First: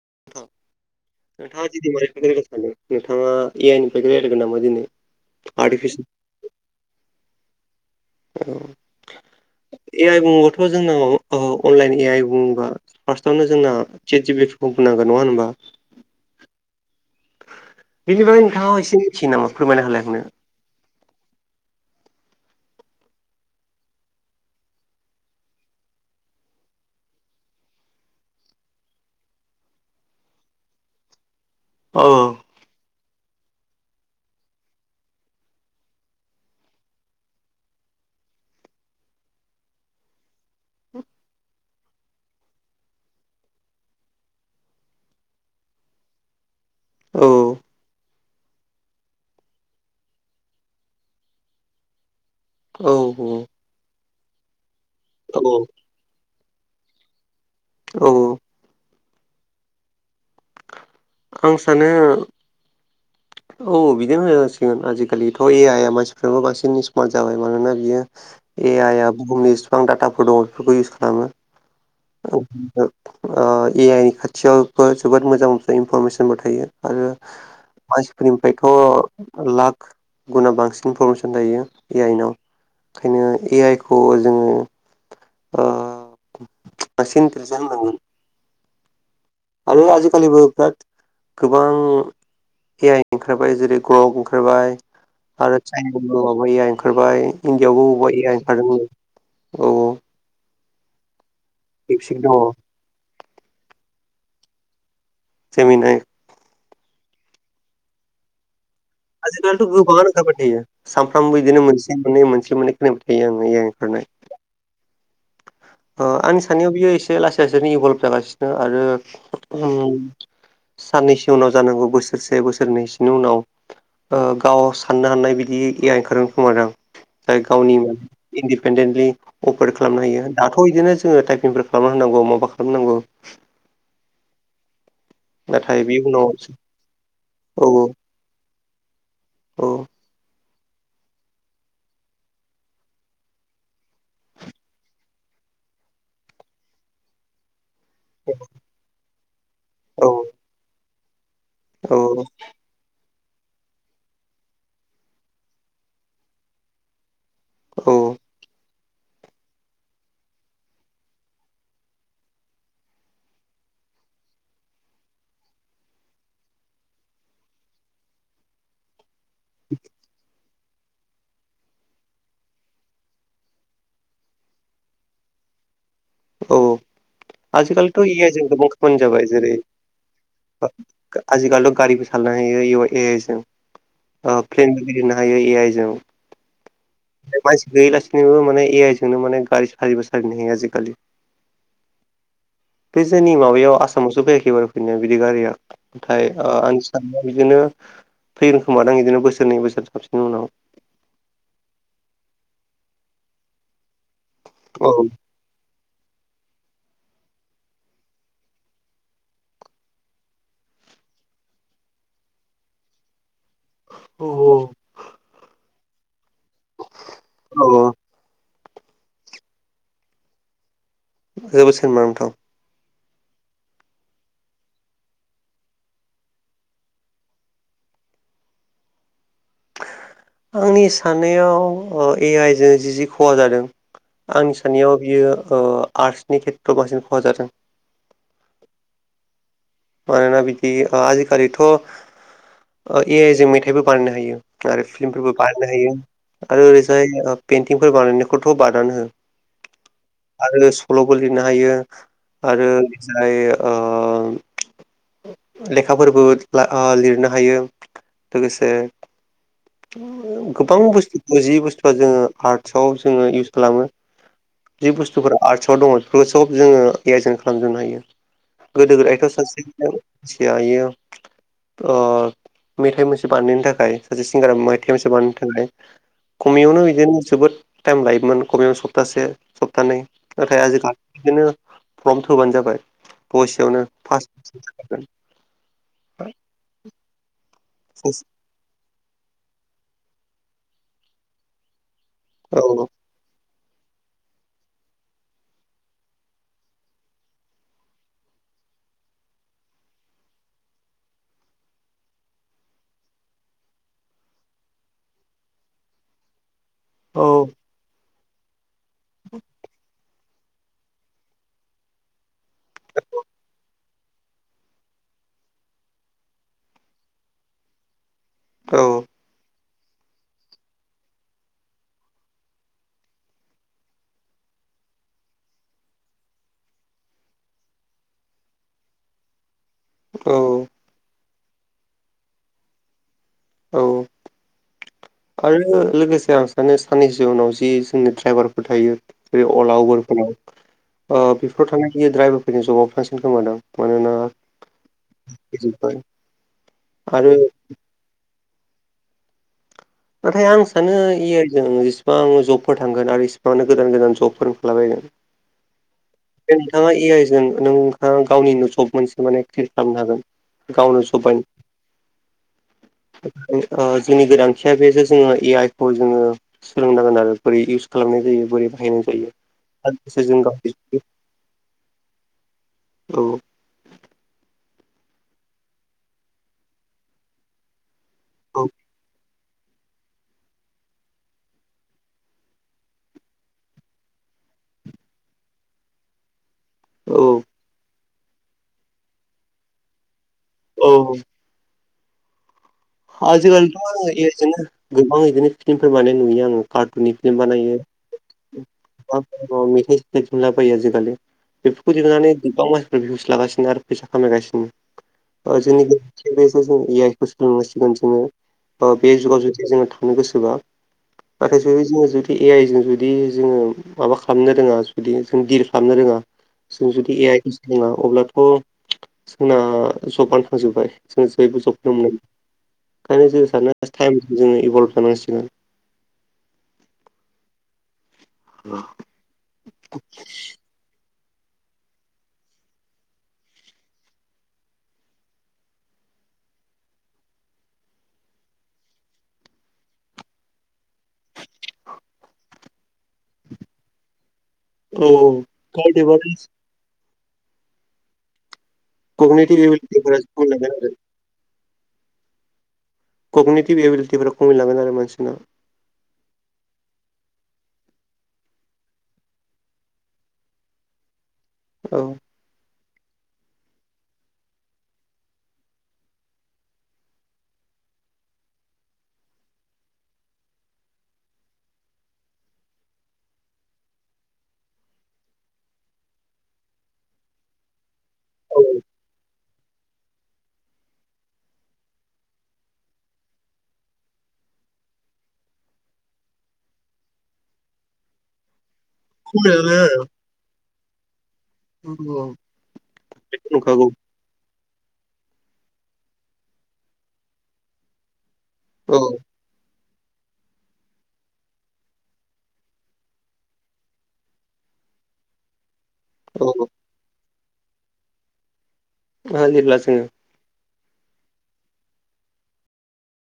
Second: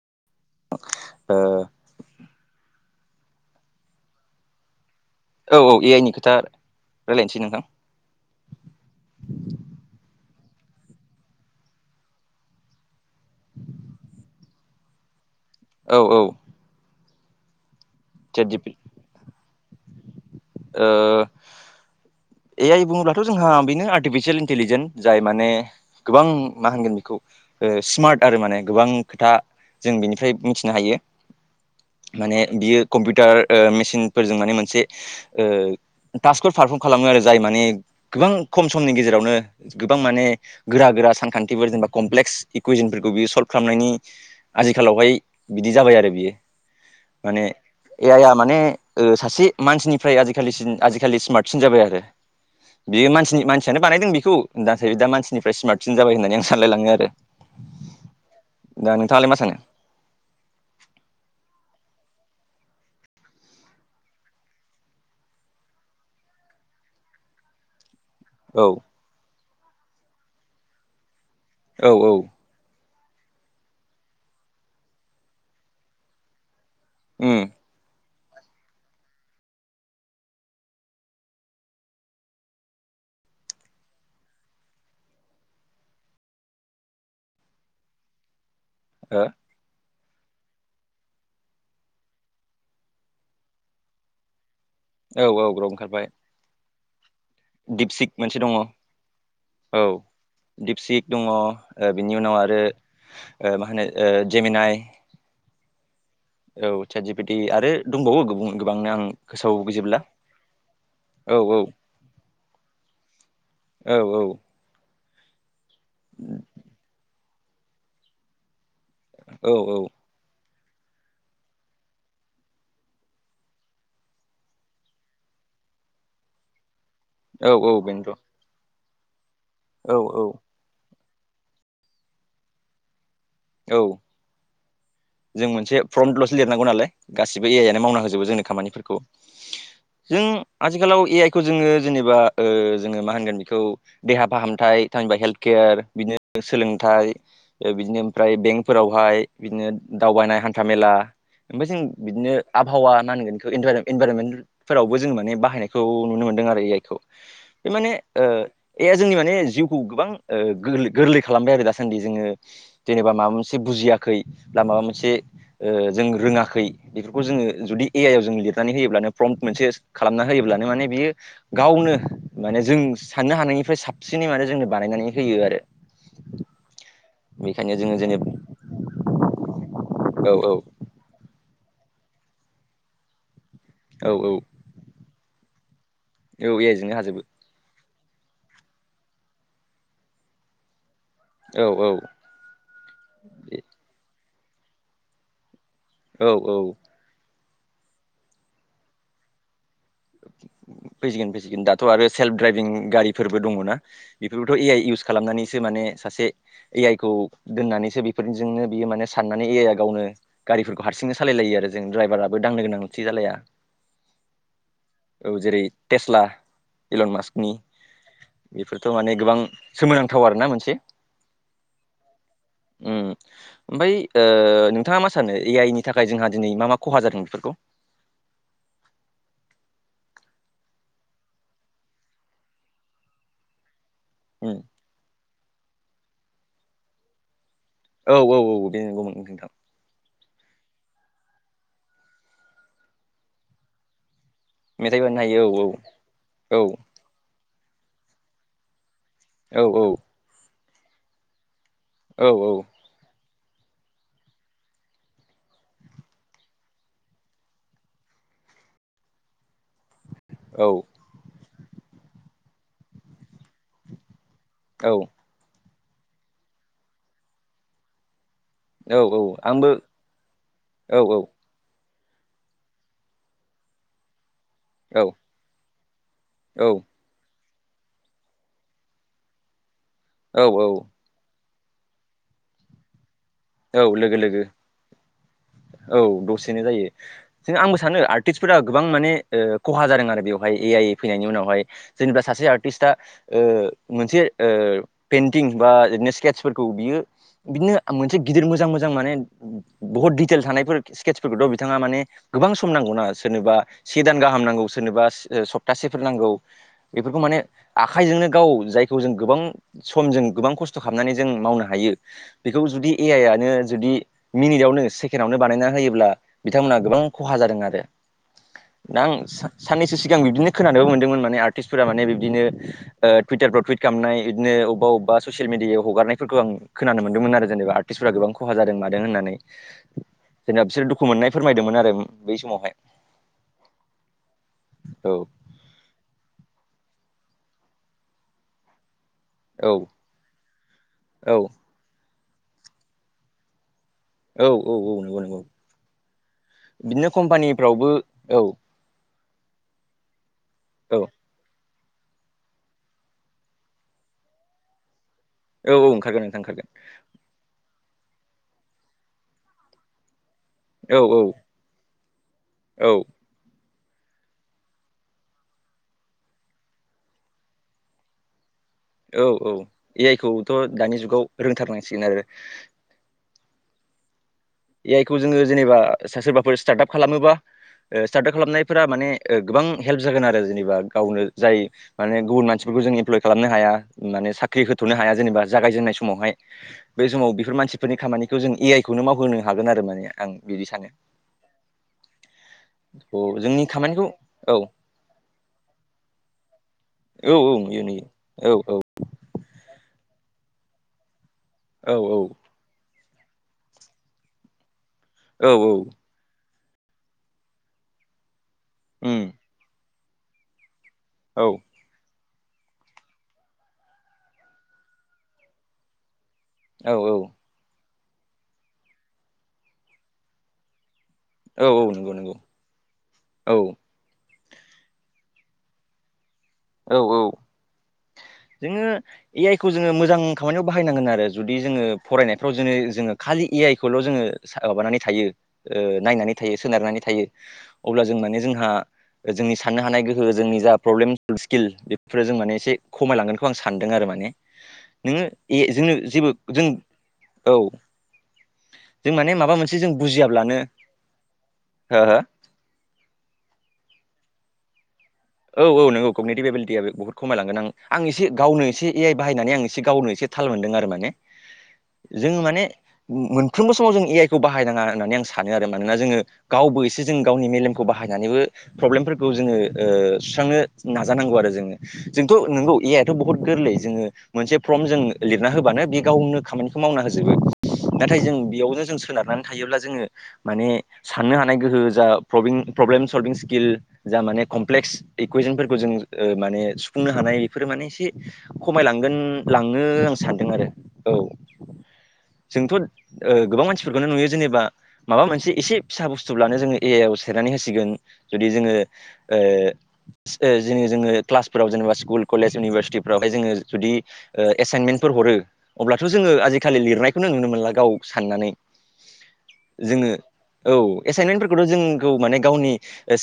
थ नोंथाङा ओ दिनै [unintelligible] नोंथाङा ए आइ निफ्रायनो रायलायगोन नामा दिनै औ औ ए आइ नि आर्टिफिसियेल खोथा रायलायनोसै नोंथां औ औ [inaudible] ए आइ बुङोबाथ' जोंनाव अनलाइन ए आइ बुङोबा फार्स‌आवनो जोंना चेट जि पि ति प्लेटफ्र'म फोरखौ नङा होनबा औ औ बेनि बागै चेट जि पि नोंथाङा एसे मिथियो नामा फोरमायना होलाय आंनो ओ ए आइ बुङोब्लाथ' जोंहा बेनो आर्टिफिसियेल इन्टेलिजेन जाय माने गोबां मा होनगोन बेखौ ओ स्मार्ट आरो माने गोबां खोथा जों बेनिफ्राय मिथिनो हायो औ माने बियो कम्पिउटार मेसिनफोरजों माने मोनसे तास्कफोर पारफर्म खालामो आरो जाय माने गोबां खम समनि गेजेरावनो गोबां माने गोरा गोरा सानखान्थिफोर जेनेबा कमप्लेक्स इकुवइसनफोरखौ बियो स'ल्भ खालामनायनि आजिखालावहाय बिदि जाबाय आरो बियो औ माने ए आइ आ माने सासे मानसिनिफ्राय आजिखालिसिन आजिखालि स्मार्टसिन जाबाय आरो औ बेयो मानसिनि औ मानसियानो बानायदों बेखौ नाथाय दा औ मानसिनिफ्राय स्मार्टसिन जाबाय होननानै आं सानलायलाङो आरो औ औ दा नोंथाङालाय मा सानो आं सानो औ बिदिनो होनजासिगोन आजिखालिथ' ए आइ आ मानसिनिफ्रायबो बांसिन स्मार्ट जाबाय मानोना बियो औ ए आइ आ बुहुमनि इसिबां डाटाफोर दङ बेफोरखौ इउस खालामो औ औ ओ ए आइ नि खाथियावबो जोबोद मोजां- मोजां इनफरमेसनबो थायो आरो उम मानसिफोरनिफ्रायथ' लाख गुना बांसिन इनफरमेसन थायो ए आइनाव ओंखायनो ए आइ खौ जोङो ओ बांंसिन इन्टेलिजेन होननांगोन ओ बे आजिखालिबो बिराद गोबां ए आइ ओंखारबाय जेरै ग्र'क ओंखारबाय औ औ आरो ग्रब ओंखारबाय चाइनाफोरावबो माबा ए आइ ओंखारबाय इन्दियावबो दिपसिक अबावबा ए मोनसे आई दङ ओंखारदोंनो औ औ दिपसिक दङ बिनि दिपसिक उनाव दङ आरो ओ मा होनो जेमिनाय जेमिनाय। औ सेट जि पे टि आरो दंबावो गोबां। आजिखालिथ' गोबाङानो ओंखारबाय थायो सानफ्रोमबो औ औ बिदिनो मोनसे मोननै। मोनसे मोननै खोनो‌ नायबाय थायो आङो औ ओंखारनाय‌। ओ आंनि साननायाव बियो एसे लासै लासैनो इभ'ल्भ जागासिनो आरो औ साननैसो उनाव जानांगौ बोसोरसे बोसोरनैसोनि उनाव ओ गाव साननो हानाय बिदि ए आइ ओंखारगोन खोमादां। जाय औ गावनि औ बेनोथ' इन्दिपेनदेनत्लि अफार औ खालामनो हायो। औ दाथ' बिदिनो जोङो टाइपिंफोर खालामना होनांगौ माबा खालामनांगौ। औ। जों मोनसे नाथाय बे उनाव फ्रमटल'सो लिरनांगौ नालाय गासिबो ए औ आइआनो मावना होजुबो जोंनि खामानिफोरखौ। औ जों आथिखालाव ए आइ खौ जोङो जेनेबा ओ जोङो मा होनगोन बेखौ देहा फाहामथाय थामहिमबा हेल्थ केयार केर बिदिनो सोलोंथाइ ओ बिदिनो ओमफ्राय बेंकफोरावहाय बिदिनो औ दावबायनाय हान्था मेला ओमफ्राय औ जों बिदिनो आबहावा मां होनगोन बे इनभाररमेन्टफोरावबो जों माने बाहायनायखौ नुनो मोनदों आरो ए आइखौ। बे औ माने ओ ए जोंनि माने जिउखौ गोबां ओ गोरलै खालामबाय आरो दासान्दि जोङो जेनेबा माबा मोनसे बुजियाखै बा माबा मोनसे ओ जों रोङाखै बेफोरखौ जोङो जुदि ए आइ आव जों लिरनानै होयोब्लानो प्रमट मोनसे खालामना होयो ब्ला माने बियो गावनो माने जों साननो हानायनिफ्राय साबसिनै माने जोंनो बानायनानै होयो आरो। [unintelligible] औ औ। बेखायनो जोङो आजिखालिथ' इ जेनेबा आइ जों गोबां खामानि जाबाय जेरै औ औ आजिखालिथ' गारिबो थानो हायो ए ए आइ जों औ ओ प्लेनबो गेलेनो हायो ए आइ जों। औ ए आइ जोंनो हाजोबो मानसि गैयालासिनोबो माने ए आइ जोंनो माने गारि साबो सालायनो हायो आजिखालि। औ औ बे जोंनि माबायाव आसामावसो फैयाखै बारु फैनाया बिदि गारिया नाथाय औ ओ आंनि साना बिदिनो फैगोन खोमादां बिदिनो बोसोरनै बोसोरथामसिननि उनाव फैसिगोन फैसिगोन दाथ' आरो सेल्फ ड्राइभिं गारिफोरबो दङ ना बेफोरखौथ' ए आइ औ इउस खालामनानैसो माने सासे ए आइखौ दोननानैसो बेफोरजोंनो बियो माने साननानै ए आइआ गावनो गारिफोरखौ हारसिंनो सालायलाय जायो आरो जों द्राइभाराबो दांनो गोनांथि जालाया। औ [unintelligible] जेरै टेस्ला इलन मास्कनि। बेफोरथ' माने गोबां सोमोनांथाव आरोना मोनसे। [unintelligible] ओम ओमफ्राय ओ नोंथाङा मा सानो ए आइ नि थाखाय जोंहा दिनै मा मा खहा जादों बेफोरखौ? [inaudible] आंनि साननायाव ओ ए आइ जों जि जि खहा जादों उम आंनि साननायाव बियो ओ आर्ट्सनि खेथ्रआव बांसिन खहा जादों। औ औ औ बे नंगौमोन नोंथां। मानोना बिदि ओ आजिखालिथ' ओ ए आइ जों मेथाइबो बानायनो हायो। आरो फिलिमफोरबो बानायनो हायो औ आरो ओरैजाय पेइन्टिंफोर बानायनायखौथ' बादानो हो। औ औ। आरो सल'बो लिरनो हायो औ आरो जाय ओ लेखाफोरबो ओ ला लिरनो हायो लोगोसे। गोबां बुस्थु जि बुस्थुआ जोङो आर्ट्साव जोङो इउस खालामो। औ जि बुस्थुफोरा आर्ट्सआव दङ बेफोरखौ सब जोङो एयजन खालामजोबनो हायो। गोदो गोदाय औ औ सासे आंबो औ औ [unintelligible] मेथाइ मोनसे बानायनायनि थाखाय सासे औ सिंगाराइटाइमसोबानो थाखाय औ खमयावनो बिदिनो जोबोद टाइम लायोमोन खमैबो सप्तासे सप्तानै औ नाथाय आजिखालि बिदिनो फर्म थोबानो जाबाय बयसेयावनो लोगो फार्स् औ दसेनो जायो। जों आंबो सानो औ आर्टिस्टफोरा गोबां माने खहा जादों आरो बेवहाय ए आइ ए फैनायनि उनावहाय जेनेबा सासे औ आर्टिस्टआ मोनसे पेइन्टिं बा बिओरैनो स्केट्सफोरखौ बियो बिदिनो मोनसे गिदिर मोजां मोजां माने बुहुत दिडिटेल थानायफोर स्केट्सफोरखौथ' बिथाङा माने गोबां सम नांगौना। सोरनोबा सि दान गाहाम नांगौ सोरनोबा सप्तासेफोर नांगौ। बेफोरखौ औ माने आखाइजोंनो गाव जायखौ जों गोबां सम जों गोबां खस्थ' खालामनानै जों मावनो हायो बेखौ जुदि ए आइआनो जुदि मिनिटावनो सेकेणडआवनो बानायना होयोब्ला बिथांमोनहा गोबां खहा जादों आरो। [inaudible] साननैसो सिगां बिदिनो खोनानोबो मोनदोंमोन माने आर्टिस्टफोरा माने बिदिनो टुइटारफ्राव टुइट खालामनाय बिदिनो अबेबा अबा ससियेल मिडिआव हगारनायफोरखौ आं खोनानो मोनदोंमोन आरो जेनेब गोबां खहा जादों मादों होननानै औ जेनेबा बिसोरो दुखु मोननाय फोरमायदोंमोन आरो बै समावहाय औ औ आरो लोगोसे आं सानो साननिस जिउनाव जि जोंनि दड्राइभारफोर थायो जेरै औ अला उबारफोराव औ बेफोराव थानायांनाय द्राइभारफोरनि जबाब थांसिन खोमादों औ औ औ नंगौ नंगौ जोब्बाय बिदिनो आरो कम्पानिफ्रावबो औ नाथाय आं सानो औ इ ज इसिबां जबफोर थांगोन आरो इसिबांनो गोदान गोदान जबफोर खालामलाबायगोन औ ओंखारगोन नोंथां बे ओंखारगोन नोंथाङा ए आइ जों नोंथाङा गावनि नुसब मोनसे माने क्रिल खालामनो हागोन। औ औ औ गनपन जोंनि गोनांथिया बेसो जोङो ए आइ खौ जोङो सोलोंनांगोन आरो बोरै इउस खालामनाय जायो बोरैबा औ औ ए आइ खौथ' [unintelligible] दानि जुगाव रोंथारनांसिगोन आरो। गाव ए आइ खौ जोङो जेनेबा सोरबाफोर स्टार्ट आप खालामोबा स्टार्ट आप खालामनायफोरा माने गोबां हेल्प जागोन आरो जेनेबा गावनो जाय माने गुबुन मानसिफोरखौ जों इमप्लय खालामनो हाया माने साख्रि होथ'नो हाया जेनेबा जागायजेननाय समावहाय बे औ समाव बेफोर मानसिफोरनि खामानिखौ जों ए आइ खौनो मावहोनो हागोन आरो माने आं बिदि औ सानो थ' जोंनि आजिखालिथ' आङो खामानिखौ दिनो औ गोबां बिदिनो फिल्मफोर बानायनाय नुयो आङो कार गुुनि औ फिलम औ बानायो। नुयो नुयो औ औ मेथाइाइुनला बायो आजिखालि औ बेफोरखौ दिहुननानै रभिउस लागासिनो आरो फैसा औ खामायगासिनो जोंनि ग जों ए आइ खौ सोलोंगासिनो। जोङो बे जुगाव जुदि जोङो थानो गोसोबा नाथाय जोो जुदि बे ए आइ जों जुदि जोङो माबा खालामनो रोङा जुदि जों दिडल खालामनो रोङा जों औ जुदि ए आइ नङा अब्लाथ' जोंना जबान थांजोबबाय जों जयबो औ औ जबनो मोनो नंगौ नंगौ ओंखायनो जों औ सानो‌ टाइम जोङो इभल्भ जानांसिगोन। औ औ जोङो ए आइ खौ जोङो मोजां खामानियाव बाहायनांगोन आरो। जुदि जोङो फरायनायफ्राव जो जोङो खालि ए आइ खौल' जोङो माबानानै थायो नायनानै सोनारनानै थायो अब्ला जों माने जोंहा जोंनि साननो हानाय गोहो जोंनि जा प्रब्लेम फुल स्किल बेफोरफोरा जों माने एसे खमायलांगोनखौ आं सानदों आरो माने औ नोङो औ ए जोंनो गाव जेबो एभारेज जों औ जों माने माबा कगनेटिभ मोनसे जों एबिलिटिफोरा बुजियाब्लानो खमायलांगोन आरो हो हो? ककनिथिबि एबिलिटिफफोरा खमायलांगोन आरो मान औ औ नोंगौ ककनिटि एबिलिटिआ बेफोरख खमायलांगोन आं आं एसे गावनो एसे ए आइ बाहायनानै आं एसे गावनो एसे थाल मोनदों आरो माने। औ जों माने मोनफ्रोमबो समाव जों ए आइ खौ बाहायनाङा होननानै आं सानो आरो। मानोना जोङो गावबो एसे जों गावनि मेलेमखौ बाहाय बाहायनानैबो प्रब्लेमफोरखौ जोङो सुस्रांनो नाजानांगौ आरो जोङो। जोंथ' नोंगौ ए आथ' बहुत गोरलै जोङो मोनसे फर्म जों लिरना होबानो बे गावनो खामानिखौ मावना होजोबो। नाथाय जों औ बेयावनो जों सोनारनानै थायोब्ला जोङो माने साननो हानाय गोहो जा प्रब्लेम सलभिं स्किल जा माने कमप्लेक्स इकुवेसनफोरखौ जों माने सुफुंनो हानाय बेफोरो माने एसे खमायलांगोन खमायलांगोन लाङो आं सानदों आरो। औ। आरो औ जोंथ' ओ बेखौ गोबां नुखागौ मानसिफोरखौनो नुयो जेनेबा। माबा मोनसे एसे फिसा बुस्थुबब्लानो जोङो ए आइ आव सेरनानै होसिगोन। जुदि जोङो औ ओ जोङो जोङो क्लासफोराव जेनेबा स्कुल कलेज इउनिभारसिटिफ्रावहाय जोङो जुदि ओ एसाइनमेन फोर हरो अब्लाथ' जोङो औ आजिखालि लिरनायखौनो नुनो मोनला गाव साननानै जोंहा जेब्ला जोंङो जोङो औ एसाइनमेन्टफोरखौथ' जोंखौ माने गावनि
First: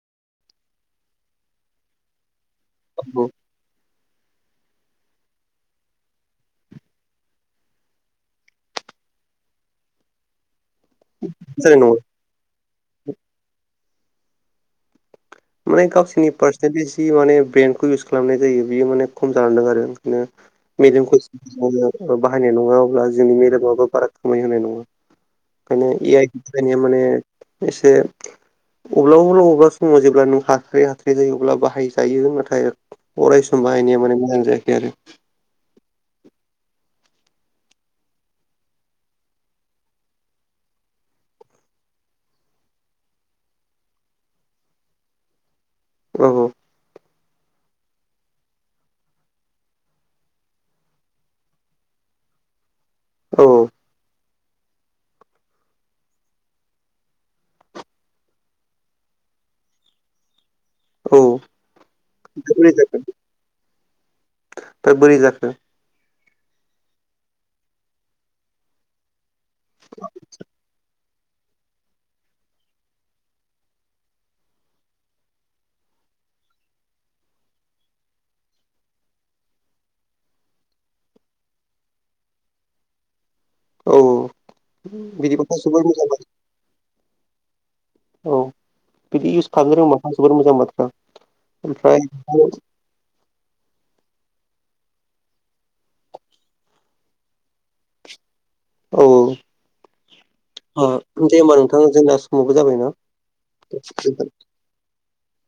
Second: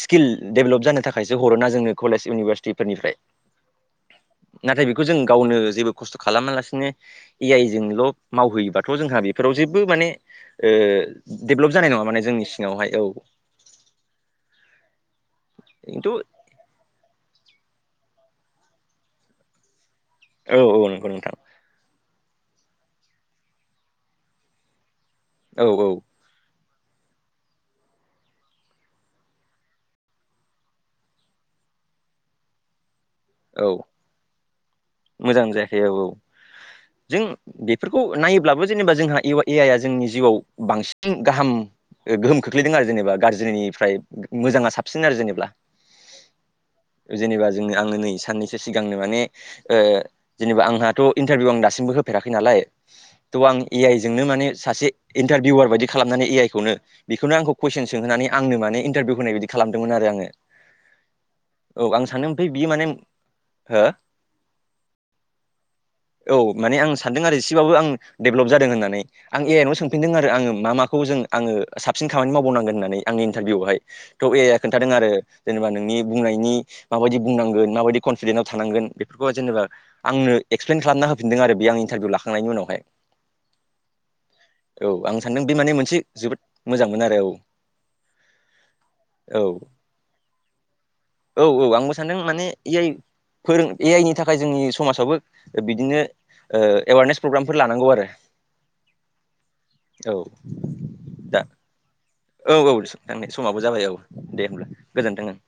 स्किल डेभेलप जानो थाखायसो हरोना जोंनो कलेज इउनिभारसिटिफोरनिफ्राय। जोङो औ [inaudible] नाथाय बेखौ जों गावनो जेबो खस्थ' खालामालासिनो ए आइ जोंल' मावहैयोबाथ' जोंहा बेफोराव जेबो माने ओ डेभेलप जानाय नङा माने जोंनि सिङावहाय। औ। [inaudible] माने खिन्थु गावसोरनि पार्सेन्टेज जि माने ब्रेन्डखौ इउस खालामनाय जायो बियो माने खम जानांदों आरो। ओ औ औ नंगौ नोंथां बिदिनो [unintelligible] बाहायनाय नङा अब्ला जोंनि मेलेमाबबो बारा खोमाय होनाय नङा बे औ औ ओंखायनो ए आइ माने एसे अब्ला [unintelligible] अब्ला नों हाथ्रै हाथ्रै जायो अब्ला बाहायजायो। नाथाय अरायसम औ बाहायनाया माने मोजां जायाखै आरो मोजां जायाखै [inaudible] जों बेफोरखौ नायोब्लाबो जेनेबा जोंहा इउ ए आइ आ जोंनि जिउआव बांसिन गाहाम गोहोम खोख्लैदों आरो जेनेबा गाज्रिनिफ्राय मोजाङा साबसिन आरो जेनेबा। औ [inaudible] जेनेबा जों आङो नै साननैसो सिगांनो माने जेनेबा आंहाथ' इन्टारभिउ आं दासिमबो होफेराखै नालाय। थ' औ आं ए आइ जोंनो माने सासे इन्टारभिउवार बायदि खालामनानै ए आइ खौनो बेखौनो आंखौ कुइसन सोंहानै आंनो माने इन्टारभिउ होनाय बायदि खा लामदोंमोन आरो आङो। औ। औ आं सानो ओमफ्राय बियो माने हो? दा बोरै जाखो? औ माने आं सानदों आरो एसेबाबो आं डेभलप जादों होननानै आं ए आइ नाव सोंफिनदों आरो आङो मा माखौ जों आंङो साबसिन खानि मावबावनांगोन होननानै आंनि इन्टारभिउआव हाय त' ए आइ आ खोन्थादों आरो जेनेबा नोंनि बुं बुंनायनि मानबायदि बुंनांगौ मा बायदि कनफिदेन्टआव थानांगोन बेफोरखौ जेनेबा आंनो एक्स्लेन खालामना होफिनदों आरो बे आं इन्टारभिउ लाखांनायनि उनावहाय। [inaudible] औ। औ आं सानदों बे बिदिबाथ' माने जोबोर मोनसे मोजां जोबोद मोजांमोन आरो औ। औ बिदि औ इउस खालामनो रोबा जोबोर मोजां बाथ्रा। औ औ आंबो ओमफ्राय सानदों माने ए आइ फोरों ए आइनि थाखाय जोंनि समाजाबो बिदिनो ओ एवारनेस प्रग्रामफोर लानांगौ आरो। औ औ औ दे दा होमबा नोंथां जोंना समावबो औ औ थांनाय समाबो जाबाय औ जाबायना दे होमब्ला। गोजोनथों ओं।